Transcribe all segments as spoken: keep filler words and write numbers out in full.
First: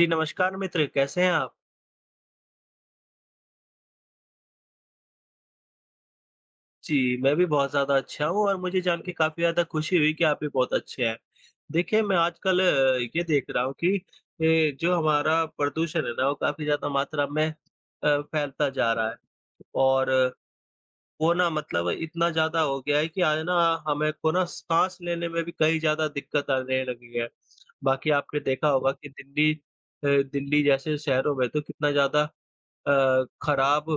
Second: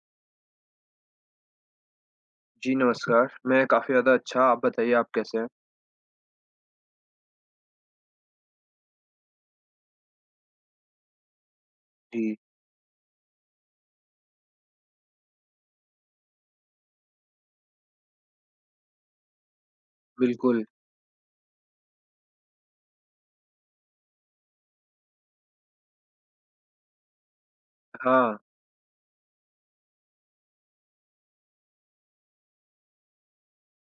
जी, नमस्कार मित्र, कैसे हैं आप? जी, नमस्कार। मैं काफ़ी ज़्यादा अच्छा, आप बताइए आप कैसे हैं? जी, मैं भी बहुत ज़्यादा अच्छा हूँ और मुझे जान के काफ़ी ज़्यादा खुशी हुई कि आप भी बहुत अच्छे हैं। देखिए, मैं जी, आजकल अ, ये देख रहा हूँ कि ए, जो हमारा प्रदूषण है ना, वो काफ़ी ज़्यादा मात्रा में अ, फैलता जा रहा है और अ, बिल्कुल। वो ना मतलब इतना ज़्यादा हो गया है कि आज ना हमें को ना साँस लेने में भी कई ज़्यादा दिक्कत आने लगी है। बाकी हाँ, आपने देखा होगा कि दिल्ली अ, दिल्ली जैसे शहरों में तो कितना ज़्यादा अ, खराब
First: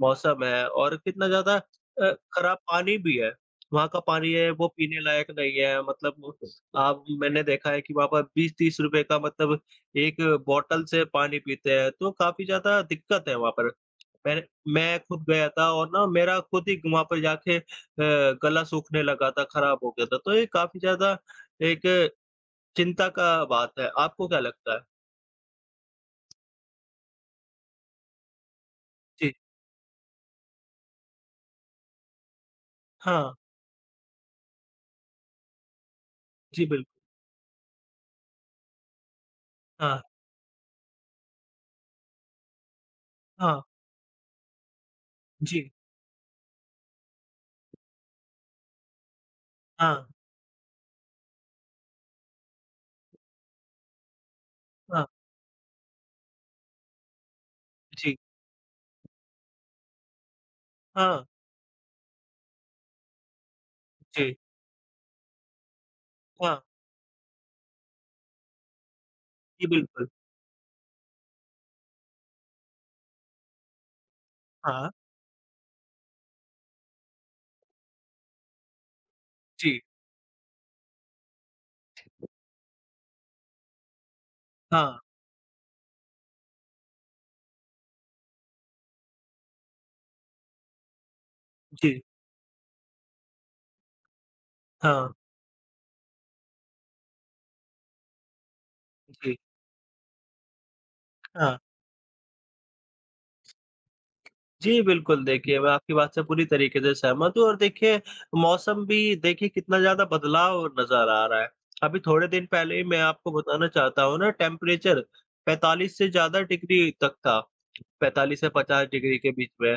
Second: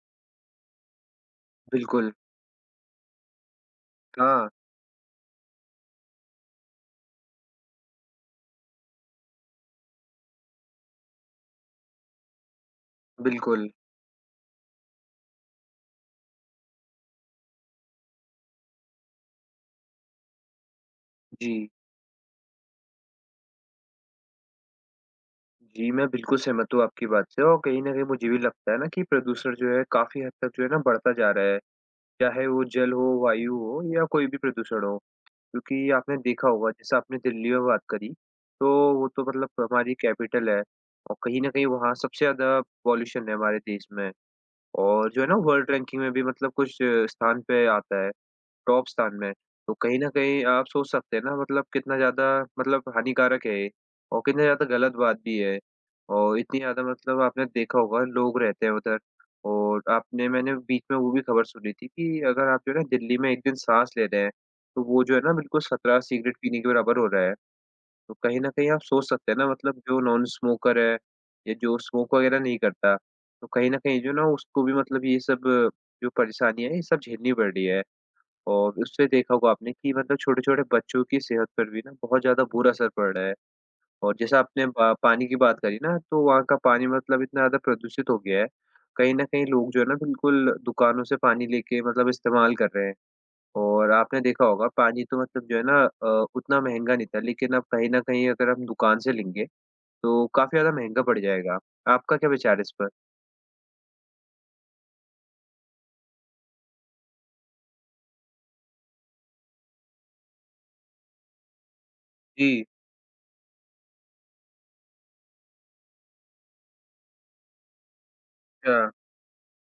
मौसम है और कितना ज़्यादा अ, बिल्कुल। खराब पानी भी है। वहाँ का पानी हाँ, है वो पीने लायक नहीं है, मतलब आप मैंने देखा है कि वहाँ पर बीस तीस रुपए का मतलब एक बॉटल से पानी पीते हैं, तो काफ़ी ज़्यादा दिक्कत है वहाँ बिल्कुल। पर। मैंने मैं खुद गया था और ना मेरा खुद ही वहाँ पर जाके अ, गला सूखने लगा था, खराब हो गया था, तो ये काफ़ी ज़्यादा जी, एक चिंता का बात है। आपको क्या लगता है? जी, मैं बिल्कुल सहमत हूँ आपकी बात से और कहीं न कहीं मुझे भी लगता है ना कि जी। प्रदूषण जो है काफ़ी हद तक जो है ना बढ़ता जा रहा है। चाहे वो जल हो, हाँ। वायु हो या कोई भी प्रदूषण हो। क्योंकि आपने देखा जी, होगा बिल्कुल। जैसे आपने दिल्ली में बात करी, तो वो तो मतलब हमारी हाँ, कैपिटल है और कहीं न कहीं वहाँ सबसे ज़्यादा पॉल्यूशन है हमारे हाँ। देश में। और जो है ना वर्ल्ड जी, रैंकिंग में भी मतलब कुछ अ, स्थान पे आता है, टॉप स्थान में। तो कहीं हाँ। न कहीं आप सोच सकते हैं ना मतलब कितना ज़्यादा मतलब हानिकारक है ये और कितना ज़्यादा गलत हाँ, बात भी है। और इतनी ज़्यादा मतलब आपने देखा होगा जी। लोग रहते हैं उधर और आपने मैंने बीच में वो भी हाँ, खबर सुनी थी कि अगर आप जो है ना दिल्ली में एक दिन साँस ले रहे हैं, जी। तो वो जो है ना बिल्कुल सत्रह सिगरेट हाँ, पीने के बराबर हो रहा है। तो कहीं न कहीं आप सोच सकते हैं ना जी, मतलब जो बिल्कुल। नॉन स्मोकर है या जो स्मोक वग़ैरह नहीं करता, तो कहीं न कहीं जो ना उसको भी हाँ, मतलब ये सब अ, जो परेशानी है, ये सब झेलनी पड़ रही है। और उससे देखा होगा आपने जी। कि मतलब छोटे-छोटे बच्चों की सेहत पर भी ना बहुत ज़्यादा बुरा असर पड़ रहा है। और जैसा आपने ब हाँ, पानी की बात करी ना, तो वहाँ का पानी मतलब इतना ज़्यादा प्रदूषित हो गया है, कहीं न कहीं लोग जो है ना बिल्कुल दुकानों से पानी लेके जी। मतलब इस्तेमाल कर रहे हैं। और आपने देखा होगा पानी हाँ, तो मतलब जो है ना अ, उतना महँगा नहीं था, लेकिन अब कहीं न कहीं अगर हम दुकान से जी। लेंगे, तो काफ़ी ज़्यादा महँगा पड़ हाँ। जाएगा। आपका क्या विचार है इस पर? जी, बिल्कुल, देखिए मैं आपकी बात से पूरी तरीके से सहमत हूँ और देखिए मौसम भी देखिए कितना ज़्यादा बदलाव नज़र आ रहा है। अभी थोड़े दिन जी, पहले ही मैं आपको बताना चाहता हूँ ना टेम्परेचर पैंतालीस से ज़्यादा डिग्री तक था, पैंतालीस से पचास अच्छा, डिग्री के बीच में।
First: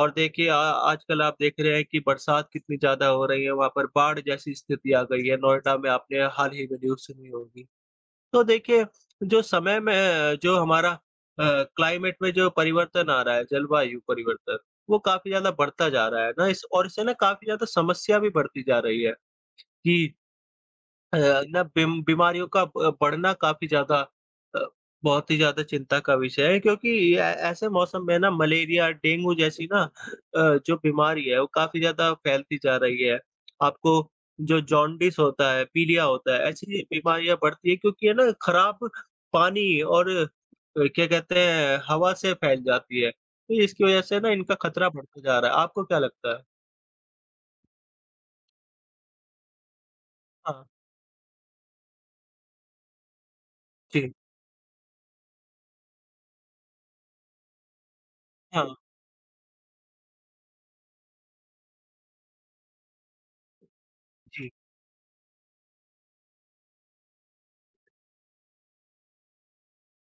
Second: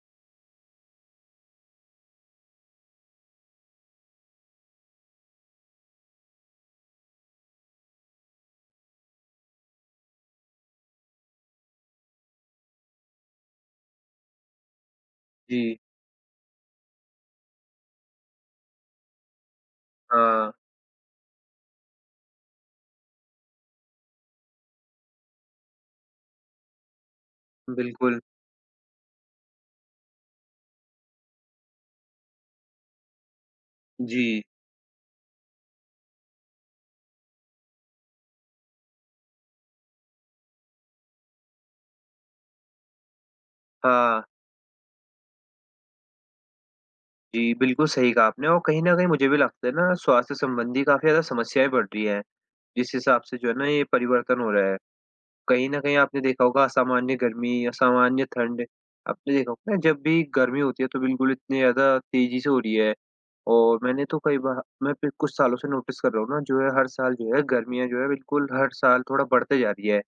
और देखिए आ आजकल आप देख रहे हैं कि बरसात कितनी ज़्यादा हो रही है, वहाँ पर बाढ़ जैसी स्थिति आ गई है। नोएडा में आपने हाल ही में न्यूज़ सुनी होगी। तो देखिए, जो समय में अ, जो हमारा अ, क्लाइमेट में जो परिवर्तन आ रहा है, जलवायु परिवर्तन, वो काफ़ी ज़्यादा जी, बढ़ता जा रहा है ना इस और इससे ना काफ़ी ज़्यादा समस्या भी बढ़ती जा रही है कि हाँ, अ, ना बीम बीमारियों का ब बढ़ना काफ़ी ज़्यादा अ, बहुत ही ज़्यादा चिंता का विषय है, क्योंकि ऐ ऐसे मौसम में बिल्कुल, ना मलेरिया, डेंगू जैसी ना अ, जो बीमारी है वो काफ़ी ज़्यादा फैलती जा रही है। आपको जी, जो जॉन्डिस होता है, पीलिया होता है, ऐसी बीमारियाँ बढ़ती है क्योंकि है ना खराब पानी और अ, क्या कहते हैं हवा से फैल जाती है। तो इसकी वज़ह से हाँ, ना इनका खतरा बढ़ता जा रहा है। आपको क्या लगता है? जी, बिल्कुल सही कहा आपने और कहीं न कहीं मुझे भी लगता है ना स्वास्थ्य हाँ, संबंधी काफ़ी ज़्यादा समस्याएँ बढ़ रही हैं, जिस हिसाब से जो है ना ये जी, परिवर्तन हो रहा है। कहीं न कहीं आपने देखा होगा असामान्य गर्मी, असामान्य हाँ, ठंड, आपने देखा होगा ना जब भी गर्मी होती है तो बिल्कुल इतनी ज़्यादा तेज़ी से हो रही है। और मैंने तो कई जी, बार मैं फिर कुछ सालों से नोटिस कर रहा हूँ ना जो है हर साल जो है गर्मियाँ जो है बिल्कुल हर साल थोड़ा बढ़ते जा रही है।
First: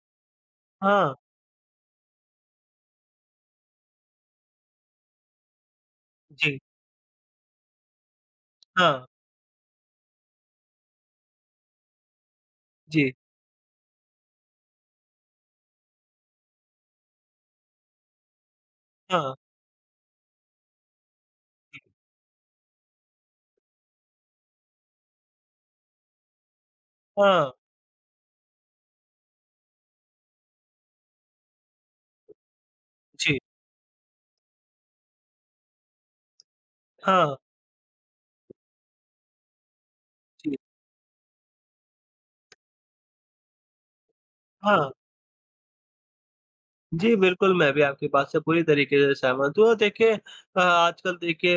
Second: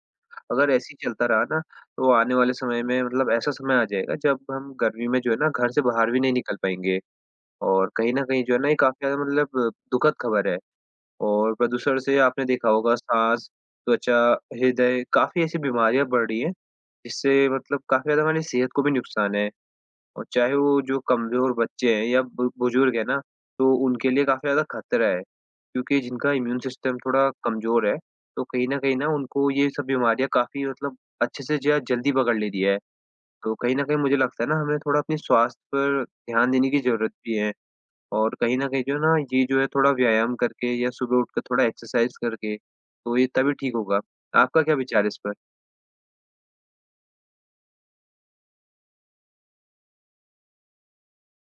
अगर ऐसे ही हाँ, चलता रहा ना तो आने वाले समय में मतलब ऐसा समय आ जाएगा जब हम गर्मी में जो है ना घर से बाहर भी नहीं निकल जी, पाएँगे। और कहीं न कहीं जो है ना ये हाँ, काफ़ी ज़्यादा मतलब दुखद खबर है। और प्रदूषण से आपने देखा होगा जी, साँस, त्वचा, हृदय काफ़ी ऐसी बीमारियाँ बढ़ रही हैं, जिससे मतलब काफ़ी ज़्यादा हमारी सेहत को भी नुकसान हाँ। है। और चाहे वो जो कमज़ोर बच्चे हैं या बु बुज़ुर्ग हैं ना, तो उनके लिए काफ़ी ज़्यादा खतरा है। क्योंकि जिनका इम्यून सिस्टम थोड़ा हाँ, कमज़ोर है, तो कहीं न कहीं ना उनको ये सब बीमारियाँ काफ़ी मतलब अच्छे से ज जल्दी पकड़ लेती है। जी। तो कहीं न कहीं मुझे लगता है ना हमें थोड़ा अपने स्वास्थ्य पर ध्यान देने की ज़रूरत भी हाँ, है। और कहीं न कहीं जो है ना, ये जो है थोड़ा व्यायाम जी। करके या सुबह उठकर थोड़ा एक्सरसाइज़ करके, तो ये तभी ठीक होगा। आपका क्या हाँ। विचार है इस पर? जी, बिल्कुल, मैं भी आपकी बात से पूरी तरीके से सहमत हूँ और देखिए अ, आजकल देखिए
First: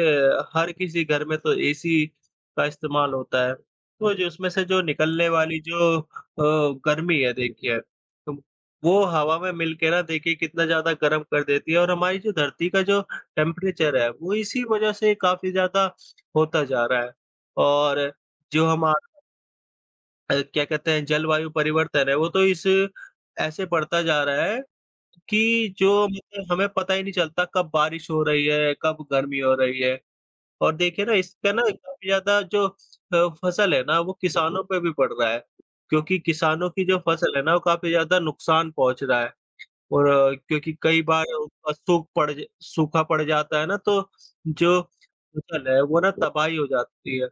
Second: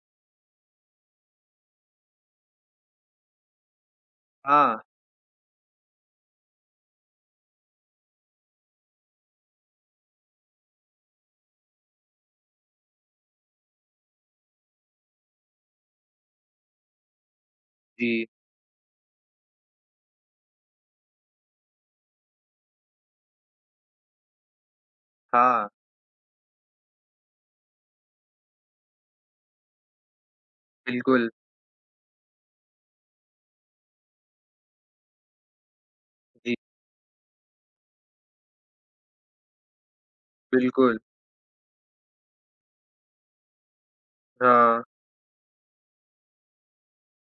हर किसी घर में तो एसी का इस्तेमाल होता है, तो जो उसमें से हाँ। जो निकलने वाली जो अ, गर्मी है देखिए, तो वो हवा में मिल के ना देखिए कितना ज़्यादा गर्म कर देती है और हमारी जो धरती का जो टेम्परेचर है, वो इसी वजह से काफ़ी ज़्यादा होता जा रहा है और जी, जो हम अ, क्या कहते हैं जलवायु परिवर्तन है, वो तो इस ऐसे बढ़ता जा रहा है कि हाँ, जो मतलब हमें पता ही नहीं चलता कब बारिश हो रही है, कब गर्मी हो रही है। और देखिए ना बिल्कुल। इसका ना काफ़ी ज़्यादा जो अ, फसल है ना वो किसानों पे भी पड़ रहा है, क्योंकि जी, किसानों की जो फसल है ना वो काफ़ी ज़्यादा नुकसान पहुँच रहा है। और अ, क्योंकि बिल्कुल। कई बार उसका सूख पड़ ज सूखा पड़ जाता है ना, तो जो हाँ, फ़सल है वो ना तबाही हो जाती है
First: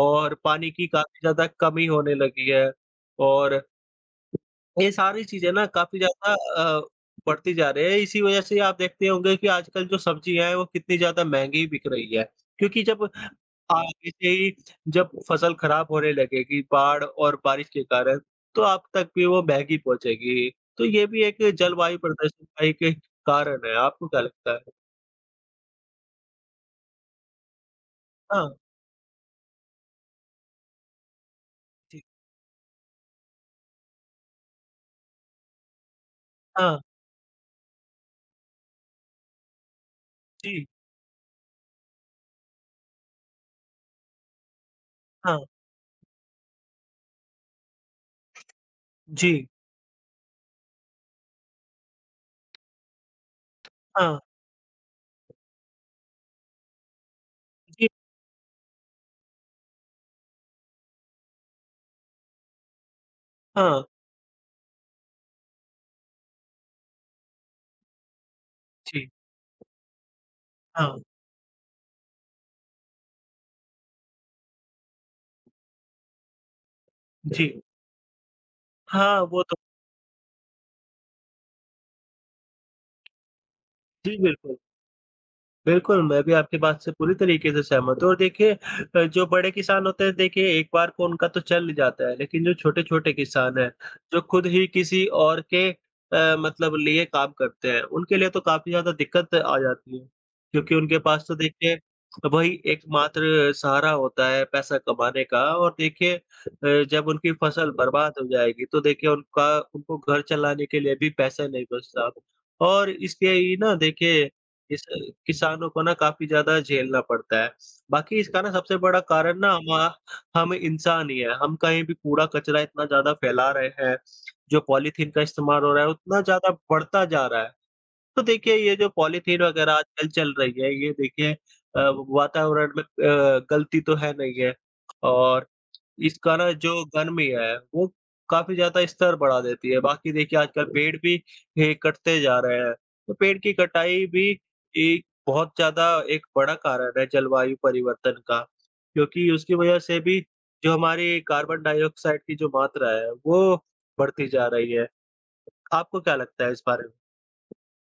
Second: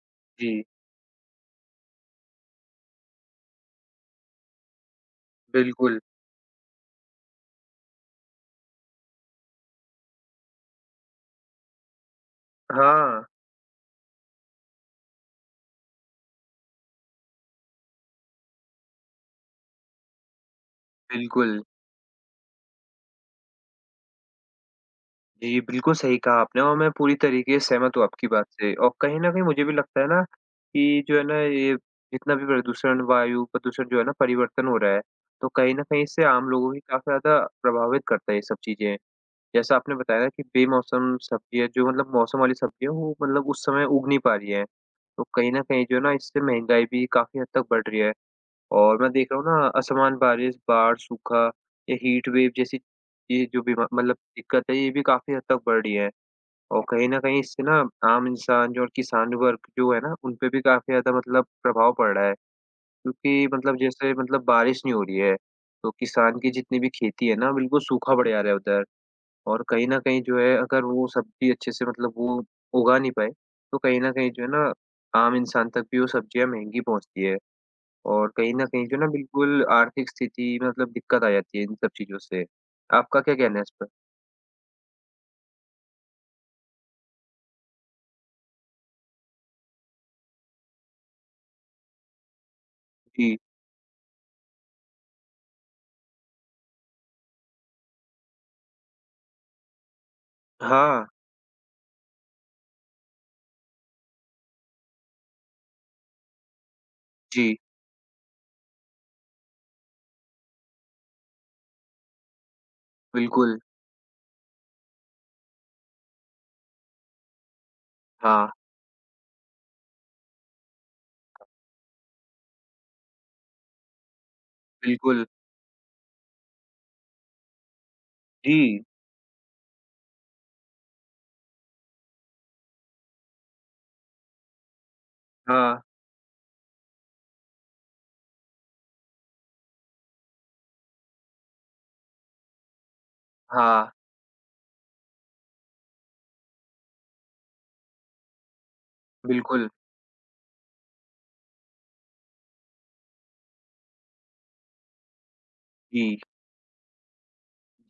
और जी, पानी की काफ़ी ज़्यादा कमी होने लगी है और ये सारी चीज़ें ना काफ़ी बिल्कुल। ज़्यादा अ, बढ़ती जा रही है। इसी वज़ह से आप देखते होंगे कि आजकल जो सब्जियाँ हैं वो कितनी ज़्यादा महँगी बिक रही है। क्योंकि जब हाँ। आगे से ही जब फसल खराब होने लगेगी बाढ़ और बारिश के कारण, तो आप तक भी वो महँगी पहुँचेगी। तो ये भी एक बिल्कुल। जलवायु प्रदर्शन का एक कारण है। आपको क्या लगता है? जी, बिल्कुल सही कहा आपने और मैं पूरी तरीके से सहमत हूँ आपकी बात हाँ, से और कहीं न कहीं मुझे भी लगता है ना कि जो है ना ये जी, जितना भी प्रदूषण, वायु प्रदूषण जो है ना परिवर्तन हो रहा है, तो कहीं न कहीं इससे आम लोगों हाँ, की काफ़ी ज़्यादा प्रभावित करता है ये सब चीज़ें। जैसा आपने बताया कि जी, बेमौसम सब्जियाँ जो मतलब मौसम वाली सब्जियाँ वो मतलब उस समय उग नहीं पा रही हैं। तो हाँ, कहीं न कहीं जो है ना इससे महँगाई भी काफ़ी हद तक बढ़ रही है और मैं देख रहा जी, हूँ ना असमान बारिश, बाढ़, सूखा या हीट वेव जैसी ये जो बीमा मतलब हाँ, दिक्कत है ये भी काफ़ी हद तक बढ़ रही है। और कहीं न कहीं इससे ना जी, आम इंसान जो और किसान वर्ग जो है ना उन पे भी काफ़ी ज़्यादा मतलब प्रभाव पड़ रहा है। क्योंकि मतलब हाँ, जैसे मतलब बारिश नहीं हो रही है, तो किसान की जितनी भी खेती है ना बिल्कुल सूखा पड़ जा रहा है उधर। जी, और कहीं न कहीं जो है अगर हाँ, वो सब्ज़ी अच्छे से मतलब वो उगा नहीं पाए, तो कहीं न कहीं जो है ना आम इंसान तक भी वो सब्ज़ियाँ महँगी पहुँचती है जी। और कहीं न कहीं जो है ना हाँ, वो तो बिल्कुल आर्थिक स्थिति में मतलब दिक्कत आ जाती है इन सब चीज़ों से। आपका क्या कहना है इस पर? जी, बिल्कुल। बिल्कुल, मैं भी आपकी बात से पूरी तरीके से सहमत हूँ और देखिए अ, जो बड़े किसान होते हैं देखिए एक बार को उनका तो चल जाता है, लेकिन जो छोटे-छोटे जी। किसान हैं, जो खुद ही किसी और के अ, मतलब लिए काम करते हैं, उनके लिए तो काफ़ी ज़्यादा दिक्कत आ जाती है। क्योंकि उनके हाँ, पास तो देखिए वही एकमात्र सहारा होता है पैसा कमाने का और देखिए अ, जब उनकी जी, फसल बर्बाद हो जाएगी तो देखिए उनका उनको घर चलाने के लिए भी पैसा नहीं बचता और इसलिए ही बिल्कुल। ना देखिए इस किसानों को ना काफ़ी ज़्यादा झेलना पड़ता है। बाकी इसका हाँ, ना सबसे बड़ा कारण ना हमा हम इंसान ही है। हम कहीं भी कूड़ा-कचरा इतना ज़्यादा फैला रहे हैं, जो पॉलीथीन का बिल्कुल। इस्तेमाल हो रहा है उतना ज़्यादा बढ़ता जा रहा है। तो देखिए ये जी, जो पॉलीथीन वगैरह आजकल चल रही है, ये देखिए अ, वातावरण में अ, गलती तो है नहीं है, और हाँ, इसका ना जो गर्मी है, वो काफ़ी ज़्यादा स्तर बढ़ा देती है। बाकी देखिए आजकल पेड़ भी ये कटते जा रहे हैं, तो पेड़ की हाँ, कटाई भी एक बहुत ज़्यादा एक बड़ा कारण है जलवायु परिवर्तन का। क्योंकि उसकी बिल्कुल। वजह से भी जो हमारी कार्बन डाइऑक्साइड की जो मात्रा है, वो बढ़ती जा रही है। आपको क्या जी, लगता है इस बारे में?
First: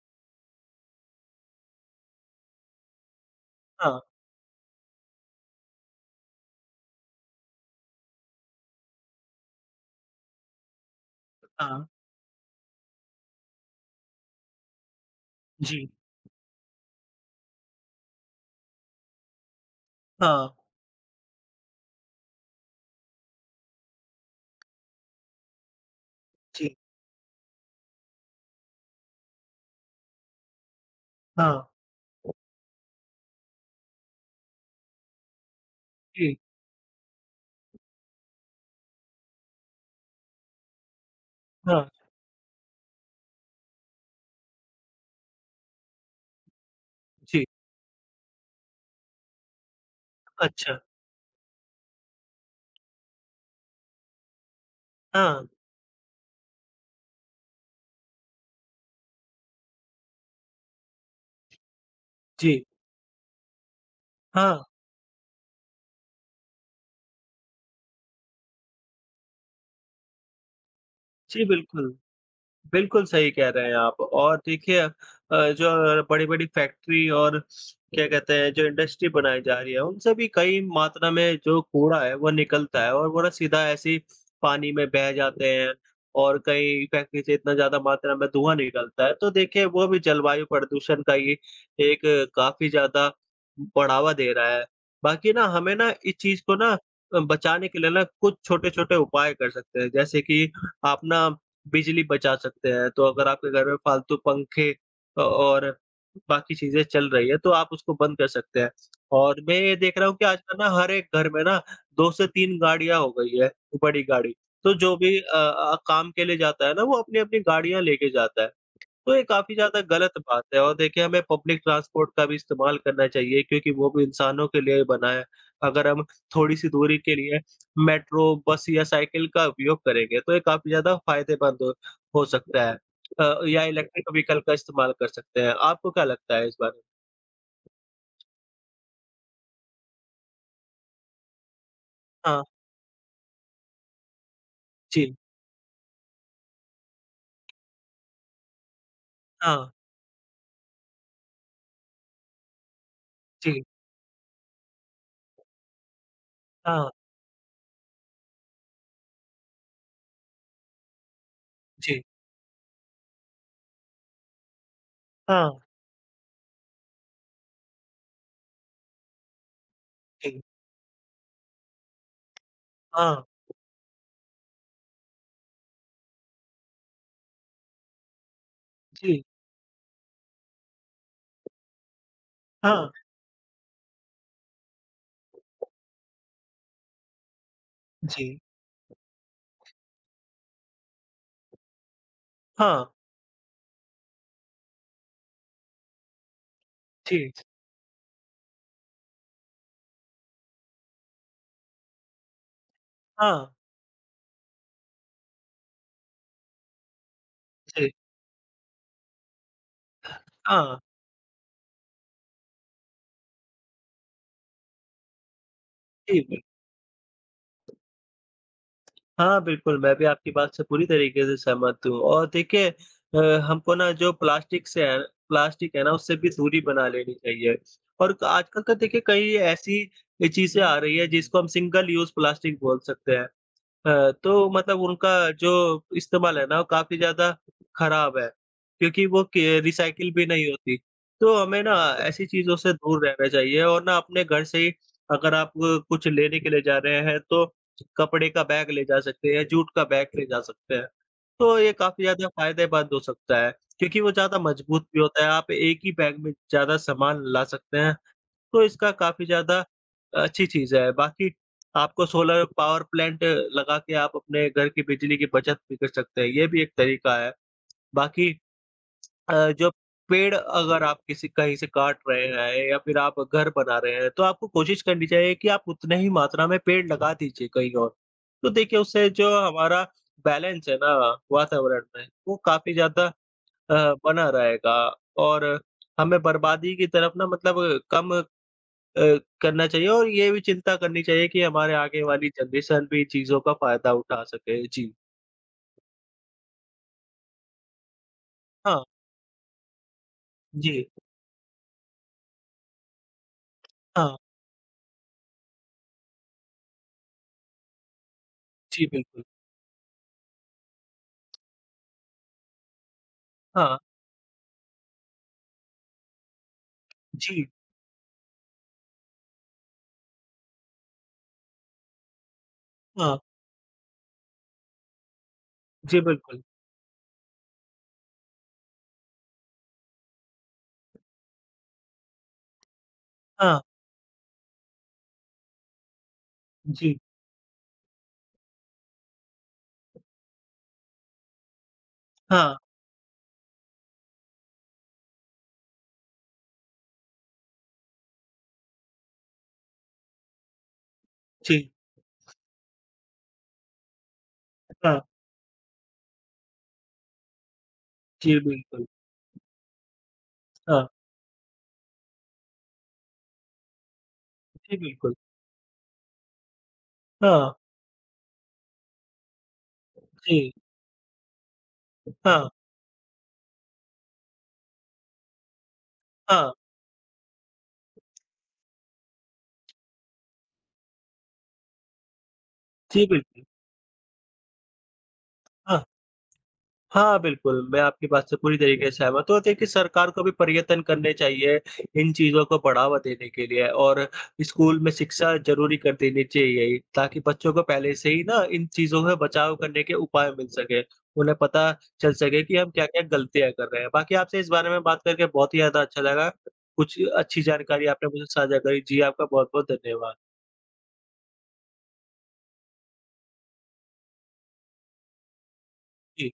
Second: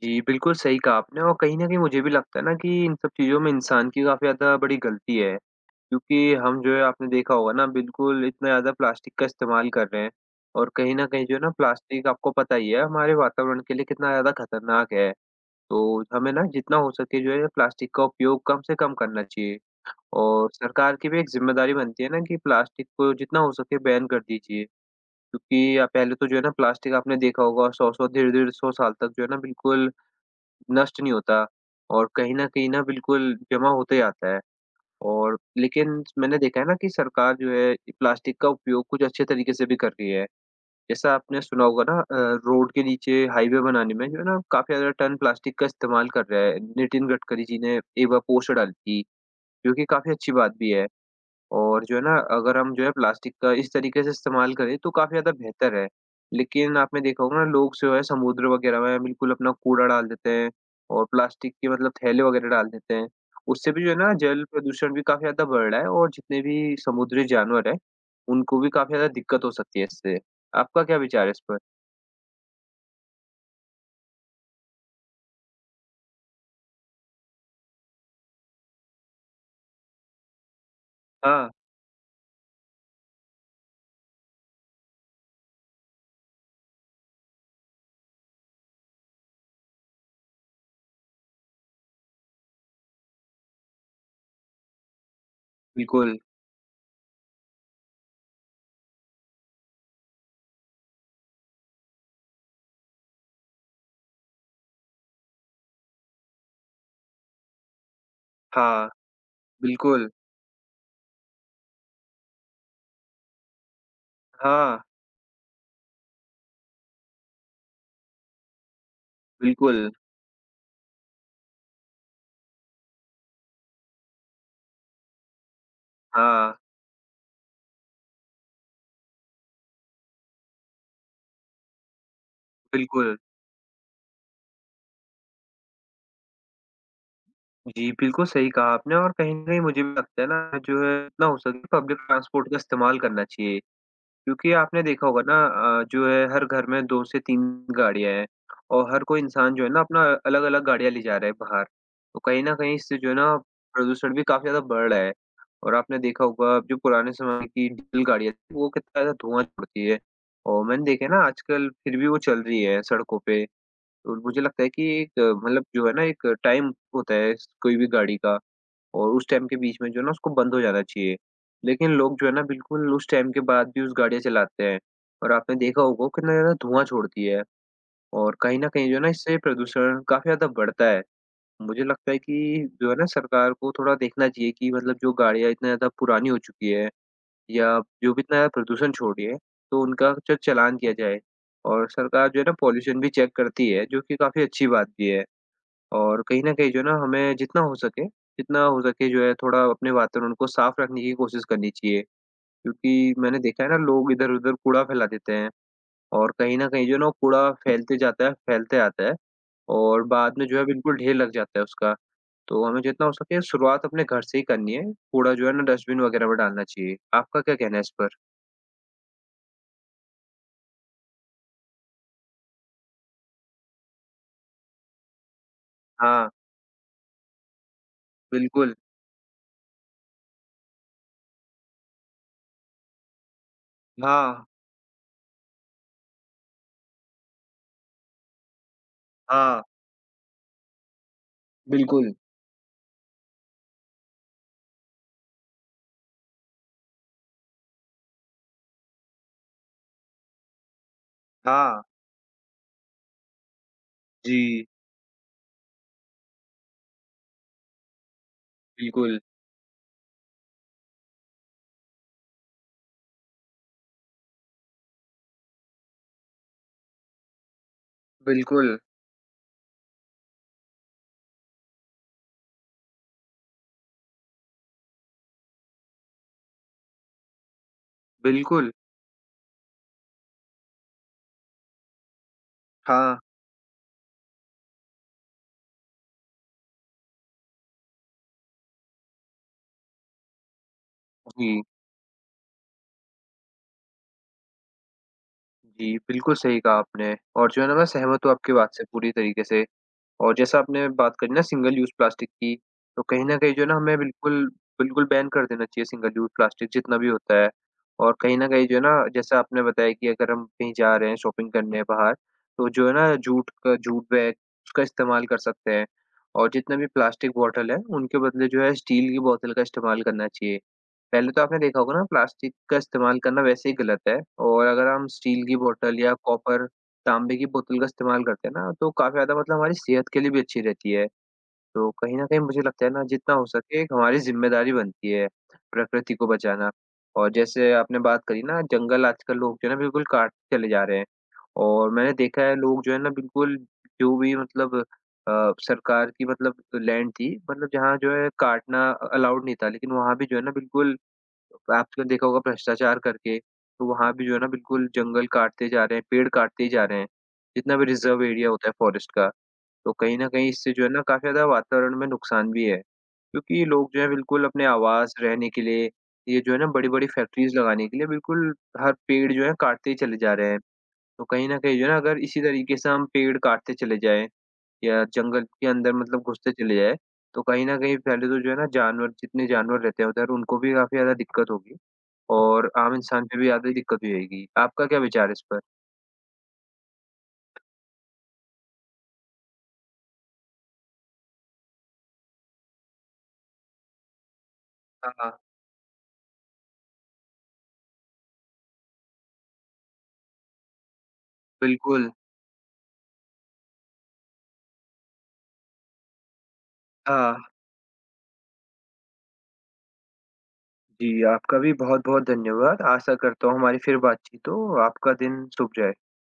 जी, बिल्कुल सही कहा आपने और कहीं न कहीं मुझे भी लगता है ना कि इन सब चीज़ों में इंसान हाँ, की काफ़ी ज़्यादा बड़ी गलती है। क्योंकि हम जो है आपने देखा होगा ना बिल्कुल इतना ज़्यादा प्लास्टिक का इस्तेमाल कर रहे हैं और कहीं न कहीं जो है ना हाँ, प्लास्टिक आपको पता ही है हमारे वातावरण के लिए कितना ज़्यादा खतरनाक है। जी, तो हमें ना जितना हो सके जो है प्लास्टिक का उपयोग कम से कम करना चाहिए हाँ, और सरकार की भी एक ज़िम्मेदारी बनती है ना कि प्लास्टिक को जितना हो सके बैन कर दीजिए। क्योंकि अ, पहले तो जो है ना जी, प्लास्टिक आपने देखा होगा सौ सौ डेढ़-डेढ़ सौ साल तक जो है ना बिल्कुल नष्ट नहीं होता हाँ, और कहीं न कहीं ना बिल्कुल जमा होते जाता है। और लेकिन जी, मैंने देखा है ना कि सरकार जो है ये प्लास्टिक का उपयोग कुछ अच्छे तरीके से भी कर रही है। जैसा आपने सुना होगा हाँ, ना अ, रोड के नीचे हाईवे बनाने में जो है ना काफ़ी ज़्यादा टन प्लास्टिक का इस्तेमाल कर रहा है। नितिन गडकरी जी, जी ने एक बार पोस्ट डाली थी, जो कि काफ़ी अच्छी बात भी अच्छा, है। और जो है ना, अगर हम जो है प्लास्टिक का इस तरीके से इस्तेमाल करें तो काफ़ी ज़्यादा हाँ, बेहतर है। लेकिन आपने देखा होगा ना लोग जो है समुद्र वग़ैरह में बिल्कुल अपना कूड़ा डाल देते हैं और प्लास्टिक के मतलब थैले वग़ैरह जी, डाल देते हैं। उससे भी जो है ना जल हाँ, प्रदूषण भी काफ़ी ज़्यादा बढ़ रहा है और जितने भी समुद्री जानवर हैं, उनको भी काफ़ी ज़्यादा दिक्कत हो सकती है इससे। आपका क्या विचार है इस जी, पर? बिल्कुल। बिल्कुल सही कह रहे हैं आप और देखिए अ, जो बड़ी-बड़ी फैक्ट्री और क्या कहते हैं जो इंडस्ट्री बनाई जा रही है, उनसे भी कई मात्रा में हाँ, जो कूड़ा है वो निकलता है और वो ना सीधा ऐसे ही पानी में बह जाते हैं और कई फैक्ट्री से इतना ज़्यादा मात्रा में धुआँ निकलता है। तो देखिए वो भी जलवायु प्रदूषण का ही एक काफ़ी ज़्यादा बढ़ावा दे रहा है। बाकी ना हमें ना इस बिल्कुल। चीज़ को ना अ, बचाने के लिए ना कुछ छोटे-छोटे उपाय कर सकते हैं। जैसे कि आप ना बिजली बचा सकते हैं। तो अगर आपके घर में फालतू पंखे अ, और बाकी चीज़ें चल रही है तो आप उसको बंद कर सकते हैं। हाँ, और मैं ये देख रहा बिल्कुल। हूँ कि आजकल ना हर एक घर में ना दो से तीन गाड़ियाँ हो गई है, बड़ी गाड़ी। तो हाँ, जो भी अ अ, काम के लिए जाता है ना वो अपनी-अपनी गाड़ियाँ लेके जाता है। तो ये काफ़ी ज़्यादा बिल्कुल। गलत बात है और देखिए हमें पब्लिक ट्रांसपोर्ट का भी इस्तेमाल करना चाहिए क्योंकि वो भी इंसानों के लिए ही बना है। अगर हम हाँ, थोड़ी-सी दूरी के लिए मेट्रो, बस या साइकिल का उपयोग करेंगे तो ये काफ़ी ज़्यादा फ़ायदेमंद हो हो सकता है। बिल्कुल। अ, या इलेक्ट्रिक व्हीकल का इस्तेमाल कर सकते हैं। आपको क्या लगता है इस बारे में? जी, बिल्कुल सही कहा आपने और कहीं न कहीं मुझे भी लगता है ना जो है जितना हो सके पब्लिक हाँ, ट्रांसपोर्ट का इस्तेमाल करना चाहिए। क्योंकि आपने देखा जी, होगा ना अ, जो है हर घर में दो से तीन गाड़ियाँ हैं और हर कोई इंसान हाँ, जो है ना अपना अलग-अलग गाड़ियाँ ले जा रहा है बाहर। तो कहीं न कहीं इससे जो है ना जी, प्रदूषण भी काफ़ी ज़्यादा बढ़ रहा है। और आपने देखा होगा जो हाँ, पुराने ज़माने की डीज़ल गाड़ियाँ थी वो कितना ज़्यादा धुआँ छोड़ती है। और मैंने देखा है ना आजकल फिर जी, भी वो चल रही है सड़कों पे। और मुझे लगता है कि एक अ, हाँ, मतलब जो है ना एक टाइम होता है इस कोई भी गाड़ी का और उस टाइम के बीच में जो है ना उसको जी, बंद हो जाना चाहिए। लेकिन लोग जो है ना बिल्कुल उस हाँ, टाइम के बाद भी उस गाड़ियाँ चलाते हैं और आपने देखा होगा कितना ज़्यादा धुआँ छोड़ती है और कहीं न कहीं जो है ना जी, इससे प्रदूषण काफ़ी ज़्यादा बढ़ता है। मुझे लगता है कि हाँ, जो है ना सरकार को थोड़ा देखना चाहिए कि मतलब जो गाड़ियाँ इतना ज़्यादा पुरानी हो चुकी है या जो भी इतना जी, ज़्यादा प्रदूषण छोड़ रही है, तो उनका जो चालान किया जाए और सरकार जो है ना हाँ, पॉल्यूशन भी चेक करती है, जो कि काफ़ी अच्छी बात भी है। और कहीं न कहीं जो है ना जी, हमें जितना हो सके जितना हो सके जो है थोड़ा अपने वातावरण को साफ रखने की कोशिश करनी चाहिए। क्योंकि मैंने हाँ, देखा है ना लोग इधर-उधर कूड़ा फैला देते हैं और कहीं न कहीं जो है ना वो कूड़ा जी, फैलते जाता है, फैलते आता है और बाद में जो है हाँ, बिल्कुल ढेर लग जाता है उसका। तो हमें जितना हो सके शुरुआत अपने घर से ही करनी है। कूड़ा जो है ना डस्टबिन वग़ैरह में जी। डालना चाहिए। आपका क्या कहना है इस पर? हाँ, बिल्कुल, मैं भी आपकी बात से पूरी तरीके से सहमत हूँ और देखिए अ, हमको ना जो प्लास्टिक से है, प्लास्टिक है ना, उससे भी हाँ, दूरी बना लेनी चाहिए और क आजकल तो बिल्कुल। देखिए कई ऐसी ये चीज़ें आ रही है जिसको हम सिंगल यूज़ प्लास्टिक बोल सकते हैं। अ, हाँ, तो मतलब उनका जो इस्तेमाल है ना, वो काफ़ी ज़्यादा खराब है, क्योंकि वो के हाँ, रिसाइकिल भी नहीं होती। तो हमें ना बिल्कुल। ऐसी चीज़ों से दूर रहना चाहिए और ना अपने घर से ही अगर आप कुछ लेने के लिए जा रहे हैं, तो कपड़े का बैग ले जा सकते हैं, जूट का बैग ले जा सकते हैं। तो ये हाँ, काफ़ी ज़्यादा फ़ायदेमंद हो सकता है, क्योंकि वो ज़्यादा जी, मजबूत भी होता है। आप एक ही बैग में ज़्यादा सामान ला सकते हैं। तो इसका बिल्कुल, काफ़ी ज़्यादा अच्छी चीज़ है। बाकी आपको सोलर पावर प्लांट लगा के आप अपने घर की बिजली की बचत भी कर सकते हैं, ये भी एक तरीका है। बाकी बिल्कुल, अ, जो पेड़ अगर आप किसी कहीं से काट रहे हैं या फिर आप घर बना रहे हैं, तो आपको कोशिश करनी चाहिए कि आप उतने ही मात्रा में पेड़ लगा दीजिए कहीं और। तो बिल्कुल। देखिए उससे जो हमारा बैलेंस है ना वातावरण में, वो काफ़ी ज़्यादा हाँ, अ, बना रहेगा और हमें बर्बादी की तरफ ना मतलब कम अ, करना चाहिए और ये भी चिंता करनी चाहिए कि जी। हमारे आगे वाली जनरेशन भी चीज़ों का फ़ायदा उठा सके। जी। जी, बिल्कुल सही कहा आपने और जो है ना मैं सहमत हूँ आपकी बात हाँ, से पूरी तरीके से। और जैसा जी, आपने बात करी ना सिंगल यूज़ प्लास्टिक की, तो कहीं न कहीं जो है ना हमें हाँ, बिल्कुल, बिल्कुल बैन कर देना चाहिए सिंगल यूज़ प्लास्टिक जितना भी होता है। और कहीं न कहीं जो है जी, ना बिल्कुल। जैसा आपने बताया कि अगर हम कहीं जा रहे हैं शॉपिंग करने बाहर, तो जो है ना जूट का हाँ, जूट बैग उसका इस्तेमाल कर सकते हैं। और जितने भी प्लास्टिक जी, बॉटल हैं, उनके बदले जो है स्टील की बोतल का इस्तेमाल करना चाहिए। पहले तो आपने देखा होगा ना प्लास्टिक का हाँ, इस्तेमाल करना वैसे ही गलत है और अगर हम स्टील की बोतल जी, या बिल्कुल। कॉपर तांबे की बोतल का इस्तेमाल करते हैं ना, तो काफ़ी ज़्यादा मतलब हमारी सेहत के लिए भी अच्छी रहती है। तो कहीं न कहीं मुझे लगता है ना जितना हो हाँ, सके एक हमारी ज़िम्मेदारी बनती है, प्रकृति को बचाना। जी, और जैसे आपने बात करी ना जंगल आजकल लोग जो है ना बिल्कुल काटते चले जा रहे हैं। और मैंने देखा हाँ, है लोग जो है ना बिल्कुल जो भी मतलब अ, सरकार की मतलब लैंड थी मतलब जहाँ जो है काटना अलाउड नहीं था, लेकिन वहाँ भी जो है ना बिल्कुल जी, तो आपने तो देखा होगा भ्रष्टाचार करके, तो वहाँ भी जो है ना बिल्कुल हाँ, जंगल काटते जा रहे हैं, पेड़ काटते ही जा रहे हैं। जितना भी रिज़र्व जी, एरिया होता है बिल्कुल। फ़ॉरेस्ट का, तो कहीं न कहीं इससे जो हाँ, है ना काफ़ी ज़्यादा वातावरण में नुकसान भी है। क्योंकि लोग जो है बिल्कुल अपने जी, बिल्कुल। आवास, रहने के लिए, ये जो है ना बड़ी-बड़ी हाँ, फैक्ट्रीज़ लगाने के लिए बिल्कुल हर पेड़ जो है काटते ही चले जा रहे जी, हैं। तो कहीं न कहीं जो है ना अगर इसी हाँ, तरीके से हम पेड़ काटते चले जाएँ या जंगल के अंदर मतलब हाँ, घुसते चले जाएँ, तो कहीं न कहीं पहले तो जो है ना जानवर जितने जानवर रहते हैं उधर उनको भी काफ़ी ज़्यादा दिक्कत होगी। और आम जी, इंसान पे बिल्कुल। भी ज़्यादा दिक्कत हो जाएगी। आपका क्या विचार है इस पर? हाँ। हाँ, बिल्कुल, मैं आपकी बात से पूरी तरीके से सहमत हूँ और देखिए सरकार को भी प्रयत्न करने चाहिए इन चीज़ों को बढ़ावा देने के लिए और स्कूल में हाँ, शिक्षा ज़रूरी कर देनी चाहिए ताकि बच्चों को पहले से ही ना इन चीज़ों से बचाव करने के उपाय मिल सकें। उन्हें पता बिल्कुल। चल सके कि हम क्या-क्या गलतियाँ कर रहे हैं। बाकी आपसे इस बारे में बात करके बहुत ही ज़्यादा अच्छा लगा। कुछ हाँ, अच्छी जानकारी आपने मुझे साझा करी। जी, आपका बहुत-बहुत धन्यवाद। जी, आपका भी बहुत-बहुत धन्यवाद। आशा करता हूँ हमारी फिर बातचीत हो। आपका दिन शुभ जाए। जी।